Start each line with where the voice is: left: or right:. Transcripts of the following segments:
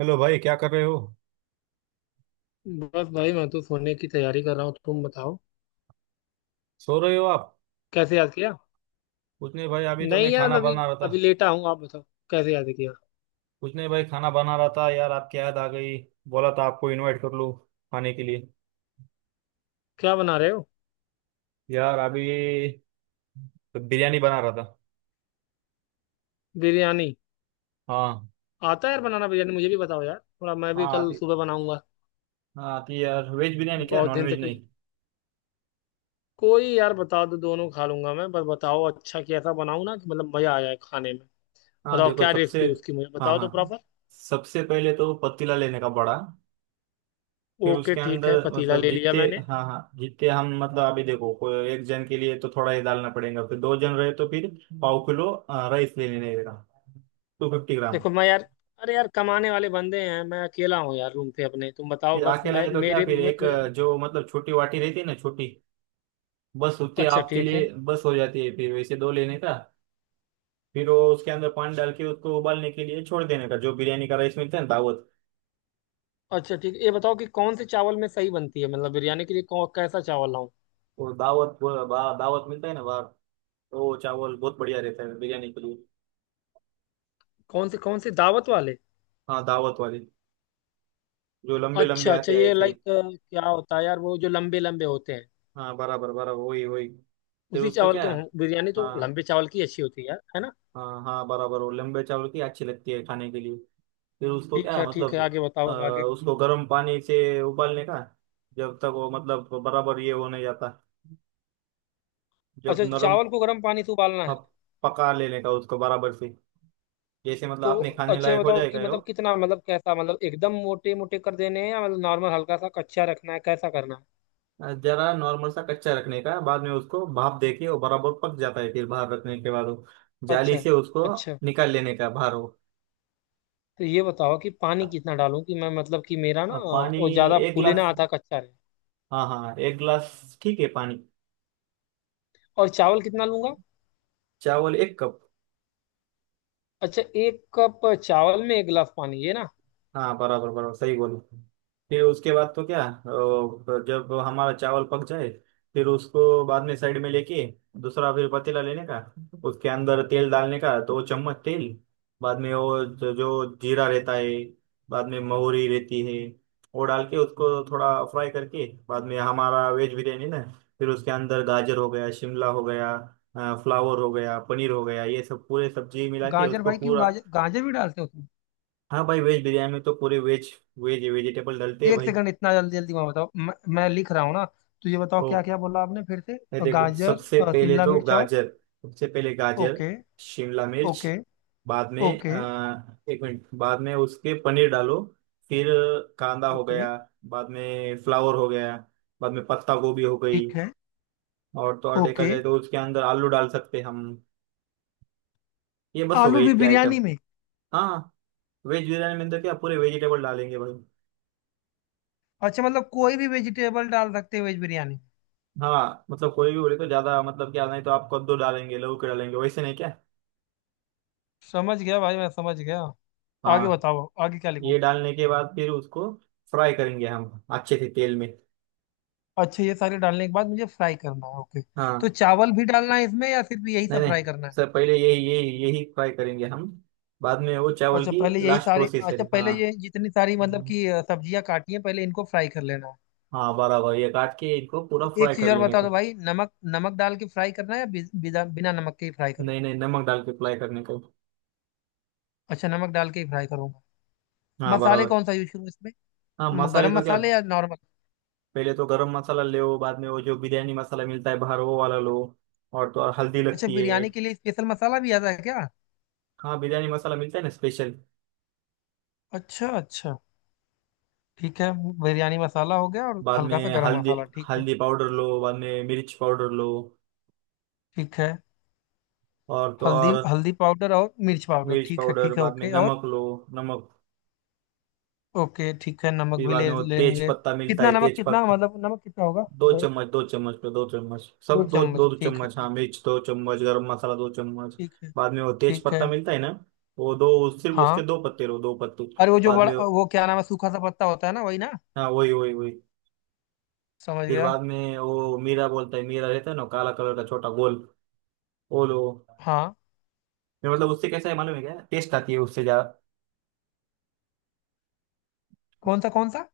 right: Hello भाई, क्या कर रहे हो?
left: बस भाई मैं तो सोने की तैयारी कर रहा हूँ, तुम बताओ।
right: सो रहे हो आप?
left: कैसे याद किया?
right: कुछ नहीं भाई, अभी तो
left: नहीं
right: मैं
left: यार,
right: खाना
left: अभी
right: बना रहा था।
left: अभी लेटा हूँ, आप बताओ। कैसे याद किया?
right: कुछ नहीं भाई, खाना बना रहा था यार, आपकी याद आ गई। बोला था आपको इनवाइट कर लूँ खाने के लिए।
left: क्या बना रहे हो?
right: यार अभी तो बिरयानी बना रहा था।
left: बिरयानी?
right: हाँ।
left: आता है यार बनाना बिरयानी, मुझे भी बताओ यार, थोड़ा मैं भी
right: हाँ,
left: कल
right: आती।
left: सुबह बनाऊंगा।
right: हाँ, आती यार, वेज बिरयानी, क्या
left: बहुत
right: नॉन
left: दिन से
right: वेज
left: कुछ,
right: नहीं?
left: कोई यार बता दो, दोनों खा लूंगा मैं, बस बताओ। अच्छा कैसा बनाऊं ना कि मतलब मजा आ जाए खाने में?
right: हाँ
left: बताओ
right: देखो
left: क्या
right: सबसे।
left: रेसिपी उसकी, मुझे
right: हाँ
left: बताओ तो
right: हाँ,
left: प्रॉपर।
right: सबसे पहले तो पतीला लेने का बड़ा। फिर
left: ओके
right: उसके
left: ठीक है,
right: अंदर
left: पतीला
right: मतलब
left: ले लिया
right: जितने।
left: मैंने।
right: हाँ हाँ, जितने हम मतलब अभी देखो, कोई एक जन के लिए तो थोड़ा ही डालना पड़ेगा, फिर दो जन रहे तो फिर पाव किलो राइस ले लेने का। 250 ग्राम।
left: देखो मैं यार, अरे यार कमाने वाले बंदे हैं, मैं अकेला हूँ यार रूम पे अपने, तुम बताओ
right: फिर
left: बस।
right: अकेला
left: मैं
right: है तो क्या, फिर एक
left: मुझे।
right: जो मतलब छोटी वाटी रहती है ना, छोटी बस उतने
left: अच्छा
right: आपके
left: ठीक है।
right: लिए बस हो जाती है, फिर वैसे दो लेने का। फिर वो उसके अंदर पानी डाल के उसको उबालने के लिए छोड़ देने का, जो बिरयानी का राइस मिलता है ना, दावत।
left: अच्छा ठीक है, ये बताओ कि कौन से चावल में सही बनती है, मतलब बिरयानी के लिए कौन कैसा चावल लाऊं?
right: वो दावत, वो दावत मिलता है ना बाहर। तो वो चावल बहुत बढ़िया रहता है बिरयानी के लिए।
left: कौन से दावत वाले?
right: हाँ, दावत वाले। जो लंबे लंबे
left: अच्छा अच्छा,
right: आते हैं
left: ये
right: ऐसे।
left: लाइक क्या होता है यार, वो जो लंबे लंबे होते हैं?
right: हाँ, बराबर बराबर, वही वही। फिर
left: उसी
right: उसको
left: चावल
right: क्या?
left: के बिरयानी तो
right: हाँ
left: लंबे चावल की अच्छी होती है यार, है ना?
right: हाँ। हाँ, बराबर, वो लंबे चावल की अच्छी लगती है खाने के लिए। फिर उसको
left: ठीक
right: क्या
left: है ठीक है,
right: मतलब?
left: आगे
right: अ,
left: बताओ, अब आगे।
right: उसको गर्म पानी से उबालने का। जब तक वो मतलब बराबर ये हो नहीं जाता, जब
left: अच्छा
right: नरम
left: चावल को गर्म पानी से उबालना है?
right: प- पका लेने का उसको बराबर से, जैसे मतलब
left: तो
right: आपने खाने
left: अच्छा ये
right: लायक हो
left: बताओ कि
right: जाएगा वो।
left: मतलब कितना, मतलब कैसा, मतलब एकदम मोटे मोटे कर देने हैं या मतलब नॉर्मल हल्का सा कच्चा रखना है, कैसा करना है?
right: जरा नॉर्मल सा कच्चा रखने का, बाद में उसको भाप देके वो बराबर पक जाता है, फिर बाहर रखने के बाद वो जाली
left: अच्छा।
right: से उसको
left: अच्छा
right: निकाल लेने का बाहर वो।
left: तो ये बताओ कि पानी कितना डालूं कि मैं, मतलब कि मेरा ना
right: अब पानी
left: वो ज्यादा
right: एक
left: फूले ना
right: गिलास।
left: आधा कच्चा रहे।
right: हाँ हाँ, एक गिलास ठीक है पानी।
left: और चावल कितना लूंगा?
right: चावल एक कप।
left: अच्छा, एक कप चावल में एक गिलास पानी, ये ना?
right: हाँ, बराबर बराबर, सही बोलो। फिर उसके बाद तो क्या, जब हमारा चावल पक जाए, फिर उसको बाद में साइड में लेके दूसरा फिर पतीला लेने का। उसके अंदर तेल डालने का, तो चम्मच तेल। बाद में वो जो जो जीरा रहता है, बाद में महुरी रहती है, वो डाल के उसको थोड़ा फ्राई करके बाद में हमारा वेज बिरयानी ना। फिर उसके अंदर गाजर हो गया, शिमला हो गया, फ्लावर हो गया, पनीर हो गया, ये सब पूरे सब्जी मिला के
left: गाजर
right: उसको
left: भाई क्यों,
right: पूरा।
left: गाजर गाजर भी डालते हो तुम?
right: हाँ भाई, वेज बिरयानी में तो पूरे वेज वेज वेजिटेबल डलते हैं
left: एक
right: भाई।
left: सेकंड, इतना जल्दी जल्दी मैं, बताओ, मैं लिख रहा हूँ ना। तो ये बताओ
right: ओ,
left: क्या क्या बोला आपने फिर से।
right: ये देखो
left: गाजर,
right: सबसे पहले
left: शिमला
right: तो
left: मिर्च और?
right: गाजर। सबसे पहले गाजर,
left: ओके।
right: शिमला मिर्च।
left: ओके।
right: बाद में
left: ओके।
right: एक मिनट, बाद में उसके पनीर डालो। फिर कांदा हो
left: ओके।
right: गया, बाद में फ्लावर हो गया, बाद में पत्ता गोभी हो गई,
left: ठीक है।
right: और तो और देखा
left: ओके।
right: जाए तो उसके अंदर आलू डाल सकते हैं हम। ये बस हो
left: आलू
right: गई
left: भी
right: इतने आइटम।
left: बिरयानी में?
right: हाँ। वेज बिरयानी में तो क्या, पूरे वेजिटेबल डालेंगे भाई।
left: अच्छा मतलब कोई भी वेजिटेबल डाल सकते हो वेज बिरयानी में।
right: हाँ, मतलब कोई भी बोले तो ज्यादा मतलब क्या, नहीं तो आप कद्दू डालेंगे, लौकी डालेंगे, वैसे नहीं क्या?
left: समझ गया भाई, मैं समझ गया। आगे
right: हाँ,
left: बताओ, आगे क्या लिखूं?
right: ये डालने के बाद फिर उसको फ्राई करेंगे हम अच्छे से तेल में।
left: अच्छा ये सारे डालने के बाद मुझे फ्राई करना है, ओके। तो
right: हाँ।
left: चावल भी डालना है इसमें या सिर्फ यही
right: नहीं
left: सब फ्राई
right: नहीं,
left: करना है?
right: सर पहले यही यही यही फ्राई करेंगे हम, बाद में वो चावल
left: अच्छा
right: की
left: पहले यही
right: लास्ट
left: सारे,
right: प्रोसेस है।
left: अच्छा
right: हाँ।
left: पहले ये जितनी सारी मतलब
right: हम्म।
left: कि सब्जियां काटी हैं पहले इनको फ्राई कर लेना है।
right: हाँ बराबर, ये काट के इनको पूरा
left: तो एक
right: फ्राई
left: चीज
right: कर
left: और
right: लेने
left: बता दो
right: का।
left: भाई, नमक, नमक डाल के फ्राई करना है या बि- बिना बिना नमक के ही फ्राई करूँ?
right: नहीं नहीं, नमक डाल के फ्राई करने का।
left: अच्छा नमक डाल के ही फ्राई करूंगा।
right: हाँ
left: मसाले
right: बराबर।
left: कौन सा यूज करूँ इसमें?
right: हाँ, मसाले
left: गरम
right: तो क्या,
left: मसाले या नॉर्मल?
right: पहले तो गरम मसाला ले, बाद में वो जो बिरयानी मसाला मिलता है बाहर, वो वाला लो, और तो और हल्दी
left: अच्छा
right: लगती है।
left: बिरयानी के लिए स्पेशल मसाला भी आता है क्या?
right: हाँ, बिरयानी मसाला मिलता है ना स्पेशल।
left: अच्छा अच्छा, ठीक है। बिरयानी मसाला हो गया और
right: बाद
left: हल्का सा
right: में
left: गरम
right: हल्दी,
left: मसाला, ठीक है।
right: हल्दी पाउडर लो, बाद में मिर्च पाउडर लो।
left: ठीक है।
right: और तो
left: हल्दी,
right: और
left: हल्दी पाउडर और मिर्च पाउडर,
right: मिर्च पाउडर,
left: ठीक है
right: बाद में
left: ओके, और?
right: नमक लो। नमक।
left: ओके ठीक है, नमक
right: फिर
left: भी
right: बाद
left: ले
right: में वो तेज
left: लेंगे।
right: पत्ता मिलता
left: कितना
right: है,
left: नमक,
right: तेज
left: कितना,
right: पत्ता।
left: मतलब नमक कितना होगा?
right: दो
left: लाइक?
right: चम्मच, दो चम्मच पे दो चम्मच,
left: दो
right: सब दो दो,
left: चम्मच
right: दो
left: ठीक है,
right: चम्मच हाँ,
left: ठीक।
right: मिर्च दो चम्मच, गरम मसाला दो चम्मच।
left: ठीक है।
right: बाद में वो तेज
left: ठीक है।
right: पत्ता मिलता है ना, वो दो सिर्फ, उसके
left: हाँ।
right: दो पत्ते लो, 2 पत्ते।
left: अरे वो जो
right: बाद
left: बड़ा,
right: में
left: वो क्या नाम है, सूखा सा पत्ता होता है ना, वही ना?
right: हाँ वही वही वही।
left: समझ
right: फिर
left: गया।
right: बाद में वो मीरा बोलता है, मीरा रहता है ना काला कलर का, छोटा गोल, वो लो।
left: हाँ।
right: नहीं, मतलब उससे कैसा है मालूम है क्या, टेस्ट आती है उससे जा।
left: कौन सा कौन सा?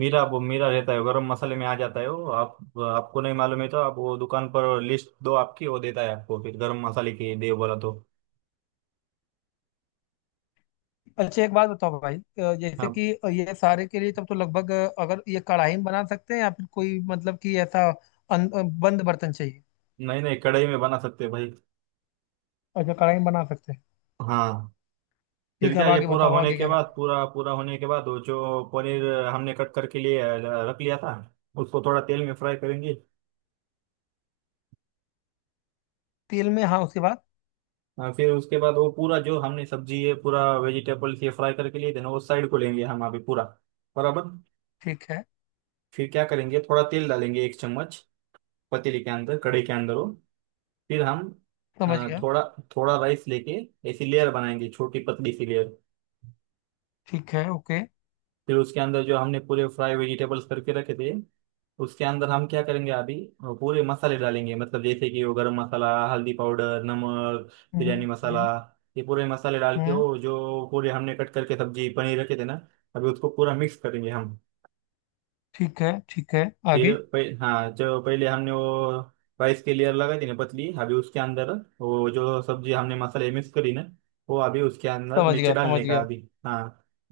right: मीरा, वो मीरा रहता है, गरम मसाले में आ जाता है वो। आप, आपको नहीं मालूम है तो आप वो दुकान पर लिस्ट दो आपकी, वो देता है आपको, फिर गरम मसाले की दे बोला तो
left: अच्छा एक बात बताओ भाई, जैसे
right: आप।
left: कि ये सारे के लिए तब तो लगभग, अगर ये कढ़ाई में बना सकते हैं या फिर कोई मतलब कि ऐसा बंद बर्तन चाहिए?
right: नहीं नहीं, कढ़ाई में बना सकते हैं भाई।
left: अच्छा कढ़ाई में बना सकते हैं।
right: हाँ। फिर
left: ठीक है,
right: क्या,
left: अब
right: ये
left: आगे
right: पूरा
left: बताओ,
right: होने
left: आगे
right: के
left: क्या
right: बाद,
left: करना है?
right: पूरा पूरा होने के बाद वो जो पनीर हमने कट करके लिए रख लिया था, उसको थोड़ा तेल में फ्राई करेंगे।
left: तेल में, हाँ उसके बाद?
right: फिर उसके बाद वो पूरा जो हमने सब्जी है पूरा वेजिटेबल्स ये फ्राई करके लिए थे ना, वो साइड को लेंगे हम अभी पूरा। बराबर।
left: ठीक है,
right: फिर क्या करेंगे, थोड़ा तेल डालेंगे एक चम्मच पतीली के अंदर, कढ़ाई के अंदर हो। फिर हम
left: समझ गया।
right: थोड़ा थोड़ा राइस लेके ऐसी लेयर बनाएंगे, छोटी पतली सी लेयर।
left: ठीक है, ओके।
right: फिर उसके अंदर जो हमने पूरे फ्राई वेजिटेबल्स करके रखे थे, उसके अंदर हम क्या करेंगे अभी, पूरे मसाले डालेंगे मतलब जैसे कि वो गरम मसाला, हल्दी पाउडर, नमक, बिरयानी
left: हम्म,
right: मसाला,
left: हम्म,
right: ये पूरे मसाले डाल के
left: हम्म।
right: वो जो पूरे हमने कट करके सब्जी पनीर रखे थे ना, अभी उसको पूरा मिक्स करेंगे हम।
left: ठीक है ठीक है।
right: फिर
left: आगे।
right: हाँ, जो पहले हमने वो राइस की लेयर लगाई थी ना पतली, अभी उसके अंदर वो जो सब्जी हमने मसाले मिक्स करी ना, वो अभी उसके अंदर
left: समझ
right: नीचे
left: गया, समझ
right: डालने का
left: गया।
right: अभी। हाँ।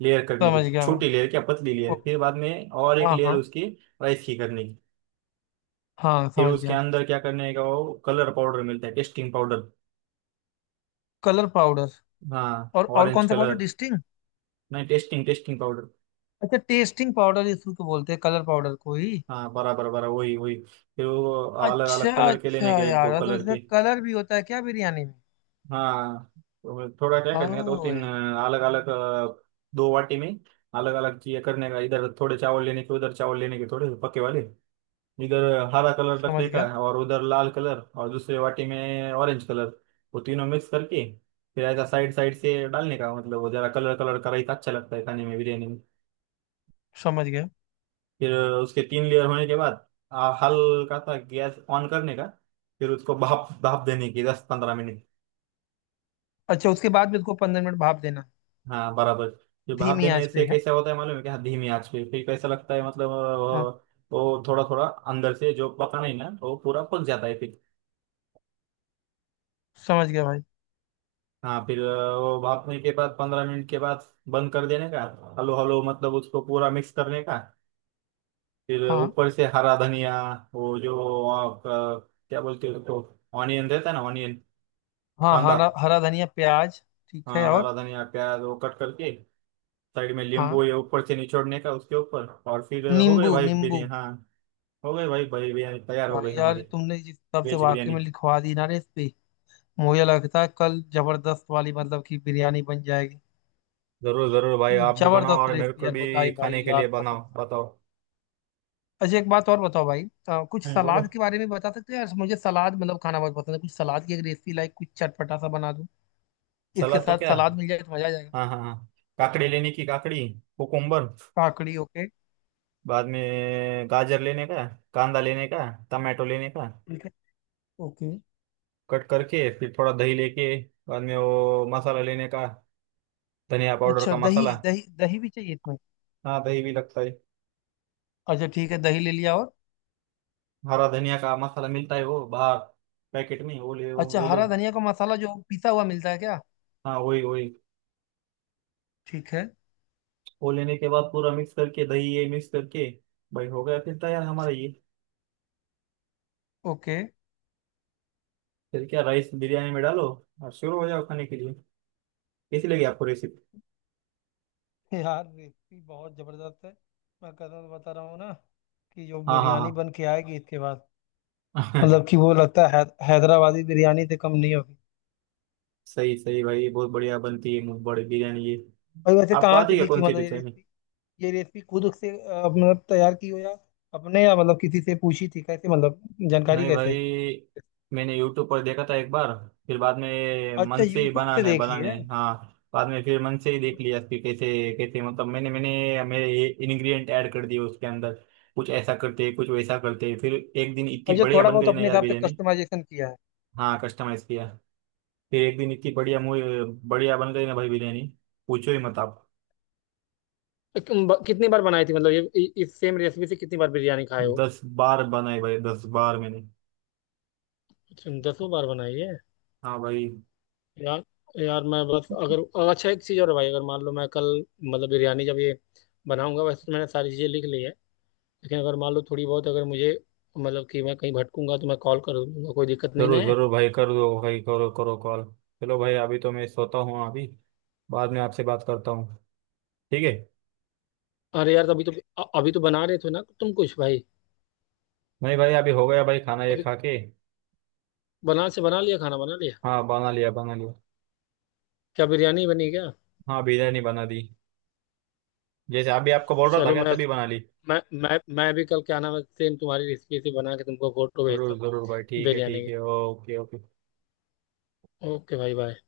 right: लेयर करने की,
left: समझ गया मैं।
right: छोटी लेयर क्या, पतली
left: ओ,
right: लेयर, फिर बाद में और एक
left: हाँ
right: लेयर
left: हाँ
right: उसकी राइस की करने की।
left: हाँ,
right: फिर
left: समझ
right: उसके
left: गया।
right: अंदर क्या करने का, वो कलर पाउडर मिलता है, टेस्टिंग पाउडर।
left: Colour powder?
right: हाँ,
left: और
right: ऑरेंज
left: कौन सा पाउडर,
right: कलर।
left: डिस्टिंग?
right: नहीं, टेस्टिंग, टेस्टिंग पाउडर।
left: अच्छा टेस्टिंग पाउडर, इसको तो बोलते हैं कलर पाउडर को ही।
right: हाँ, बराबर बराबर वही वही। फिर वो अलग
left: अच्छा
right: अलग कलर के
left: अच्छा
right: लेने के, एक दो
left: यार, तो
right: कलर
left: उसमें
right: के।
left: कलर भी होता है क्या बिरयानी में?
right: हाँ, तो थोड़ा क्या
left: ओ
right: करने का, दो तीन
left: यार।
right: अलग अलग, दो वाटी में अलग अलग चीजें करने का, इधर थोड़े चावल लेने के, उधर चावल लेने के थोड़े पके वाले, इधर हरा कलर
left: समझ
right: रखने का,
left: गया।
right: और उधर लाल कलर, और दूसरे वाटी में ऑरेंज कलर। वो तीनों मिक्स करके फिर ऐसा साइड साइड से डालने का, मतलब वो जरा कलर कलर का रायता अच्छा लगता है खाने में बिरयानी में।
left: समझ गया।
right: फिर उसके 3 लेयर होने के बाद हल्का सा गैस ऑन करने का, फिर उसको भाप भाप देने की 10-15 मिनट।
left: अच्छा उसके बाद भी उसको 15 मिनट भाप देना है।
right: हाँ, बराबर। ये भाप
left: धीमी
right: देने
left: आंच पे
right: से
left: है?
right: कैसा होता है मालूम है क्या, धीमी आंच पे फिर कैसा लगता है मतलब
left: हाँ।
right: वो थोड़ा थोड़ा अंदर से जो पका नहीं ना वो पूरा पक जाता है फिर।
left: समझ गया भाई।
right: हाँ, फिर वो भापने के बाद 15 मिनट के बाद बंद कर देने का, हलो हलो, मतलब उसको पूरा मिक्स करने का। फिर
left: हाँ।
right: ऊपर से हरा धनिया, वो जो क्या बोलते हैं उसको, ऑनियन रहता है ना, ऑनियन,
left: हाँ
right: कांदा।
left: हरा, हरा धनिया प्याज। ठीक है,
right: हाँ हरा
left: और?
right: धनिया, प्याज वो कट करके साइड में, नींबू
left: हाँ।
right: ये ऊपर से निचोड़ने का उसके ऊपर, और फिर हो गए
left: नींबू,
right: भाई
left: नींबू।
right: बिरयानी। हाँ, हो गई भाई, भाई बिरयानी तैयार हो गई
left: भाई यार
right: हमारी,
left: तुमने जिस हिसाब से
right: वेज
left: वाकई
right: बिरयानी।
left: में लिखवा दी ना रेसिपी, मुझे लगता है कल जबरदस्त वाली मतलब की बिरयानी बन जाएगी।
right: जरूर जरूर भाई, आप भी बनाओ
left: जबरदस्त
right: और मेरे
left: रेसिपी
right: को
left: यार
right: भी
left: बताई भाई,
right: खाने के
left: यार
right: लिए
left: कसम
right: बनाओ,
left: से।
right: बताओ।
left: अच्छा एक बात और बताओ भाई, कुछ
right: बोलो।
left: सलाद के बारे में बता सकते हो यार, मुझे सलाद मतलब खाना बहुत पसंद है, कुछ सलाद की एक रेसिपी लाइक, कुछ चटपटा सा बना दूं, इसके
right: सलाद तो
left: साथ
right: क्या,
left: सलाद मिल जाए तो मजा आ जाएगा।
right: हाँ हाँ हाँ, काकड़ी लेने की, काकड़ी, कुकुम्बर।
left: काकड़ी, ओके।
right: बाद में गाजर लेने का, कांदा लेने का, टमाटो लेने का,
left: ठीक है। ओके।
right: कट करके फिर थोड़ा दही लेके, बाद में वो मसाला लेने का, धनिया पाउडर
left: अच्छा
right: का
left: दही,
right: मसाला।
left: दही दही भी चाहिए इसमें?
right: हाँ, दही भी लगता है।
left: अच्छा ठीक है, दही ले लिया, और?
right: हरा धनिया का मसाला मिलता है वो बाहर पैकेट में, वो
left: अच्छा
right: ले लो।
left: हरा धनिया का मसाला जो पिसा हुआ मिलता है क्या?
right: हाँ, वही वही।
left: ठीक है।
right: वो लेने के बाद पूरा मिक्स करके दही ये मिक्स करके भाई, हो गया फिर तैयार हमारा ये।
left: ओके।
right: फिर क्या, राइस बिरयानी में डालो, और शुरू हो जाओ खाने के लिए। कैसी लगी आपको रेसिपी?
left: यार रेसिपी बहुत जबरदस्त है, मैं कसम से बता रहा हूँ ना कि जो
right: हाँ
left: बिरयानी
right: हाँ
left: बन के आएगी इसके बाद,
right: हाँ
left: मतलब कि वो लगता है, हैदराबादी बिरयानी से कम नहीं होगी।
right: सही सही भाई, ये बहुत बढ़िया बनती है, मुंह बड़ी बिरयानी ये।
left: भाई वैसे
right: आपको
left: कहाँ
right: आती
left: से
right: है क्या,
left: सीखी
right: कौन सी
left: मतलब ये
right: डिश है?
left: रेसिपी? ये रेसिपी खुद से मतलब तैयार की हो या अपने, या मतलब किसी से पूछी थी, कैसे मतलब जानकारी
right: नहीं
left: कैसे?
right: भाई, मैंने यूट्यूब पर देखा था एक बार, फिर बाद में
left: अच्छा
right: मन से ही
left: यूट्यूब से
right: बनाने
left: देखी
right: बनाने,
left: है।
right: हाँ, बाद में फिर मन से ही देख लिया कि कैसे कैसे, मतलब मैंने मैंने मेरे इंग्रेडिएंट ऐड कर दिए उसके अंदर, कुछ ऐसा करते, कुछ वैसा करते, फिर एक दिन इतनी
left: अच्छा
right: बढ़िया
left: थोड़ा
right: बन
left: बहुत
right: गई ना
left: अपने
right: यार
left: हिसाब से
right: बिरयानी।
left: कस्टमाइजेशन किया है।
right: हाँ, कस्टमाइज किया। फिर एक दिन इतनी बढ़िया बढ़िया बन गई ना भाई बिरयानी, पूछो ही मत आप।
left: कितनी बार बनाई थी मतलब ये, इस सेम रेसिपी से कितनी बार बिरयानी खाए हो?
right: 10 बार बनाई भाई, 10 बार मैंने।
left: तुम दसों बार बनाई है?
right: हाँ भाई।
left: यार। यार मैं बस, अगर अगर- अच्छा एक चीज़ और है भाई, अगर मान लो मैं कल, मतलब बिरयानी जब ये बनाऊंगा, वैसे तो मैंने सारी चीज़ें लिख ली है लेकिन अगर मान लो थोड़ी बहुत अगर मुझे, मतलब कि मैं कहीं भटकूंगा तो मैं कॉल कर दूंगा, कोई दिक्कत नहीं ना
right: जरूर
left: है?
right: जरूर भाई, कर दो भाई, करो करो कॉल। चलो भाई, अभी तो मैं सोता हूँ अभी, बाद में आपसे बात करता हूँ। ठीक है।
left: अरे यार अभी तो, अभी तो बना रहे थे ना तुम कुछ भाई।
right: नहीं भाई, अभी हो गया भाई खाना, ये
left: अभी
right: खा के।
left: बना लिया, खाना बना लिया?
right: हाँ, बना लिया बना लिया।
left: क्या बिरयानी बनी क्या?
right: हाँ, बिरयानी बना दी, जैसे अभी आपको बोल रहा था
left: चलो,
right: क्या, तभी बना ली।
left: मैं भी कल क्या नाम है सेम तुम्हारी रेसिपी से बना के तुमको फोटो भेजता
right: जरूर
left: हूँ,
right: जरूर भाई, ठीक है
left: बिरयानी
right: ठीक
left: की।
right: है, ओके ओके।
left: ओके भाई बाय।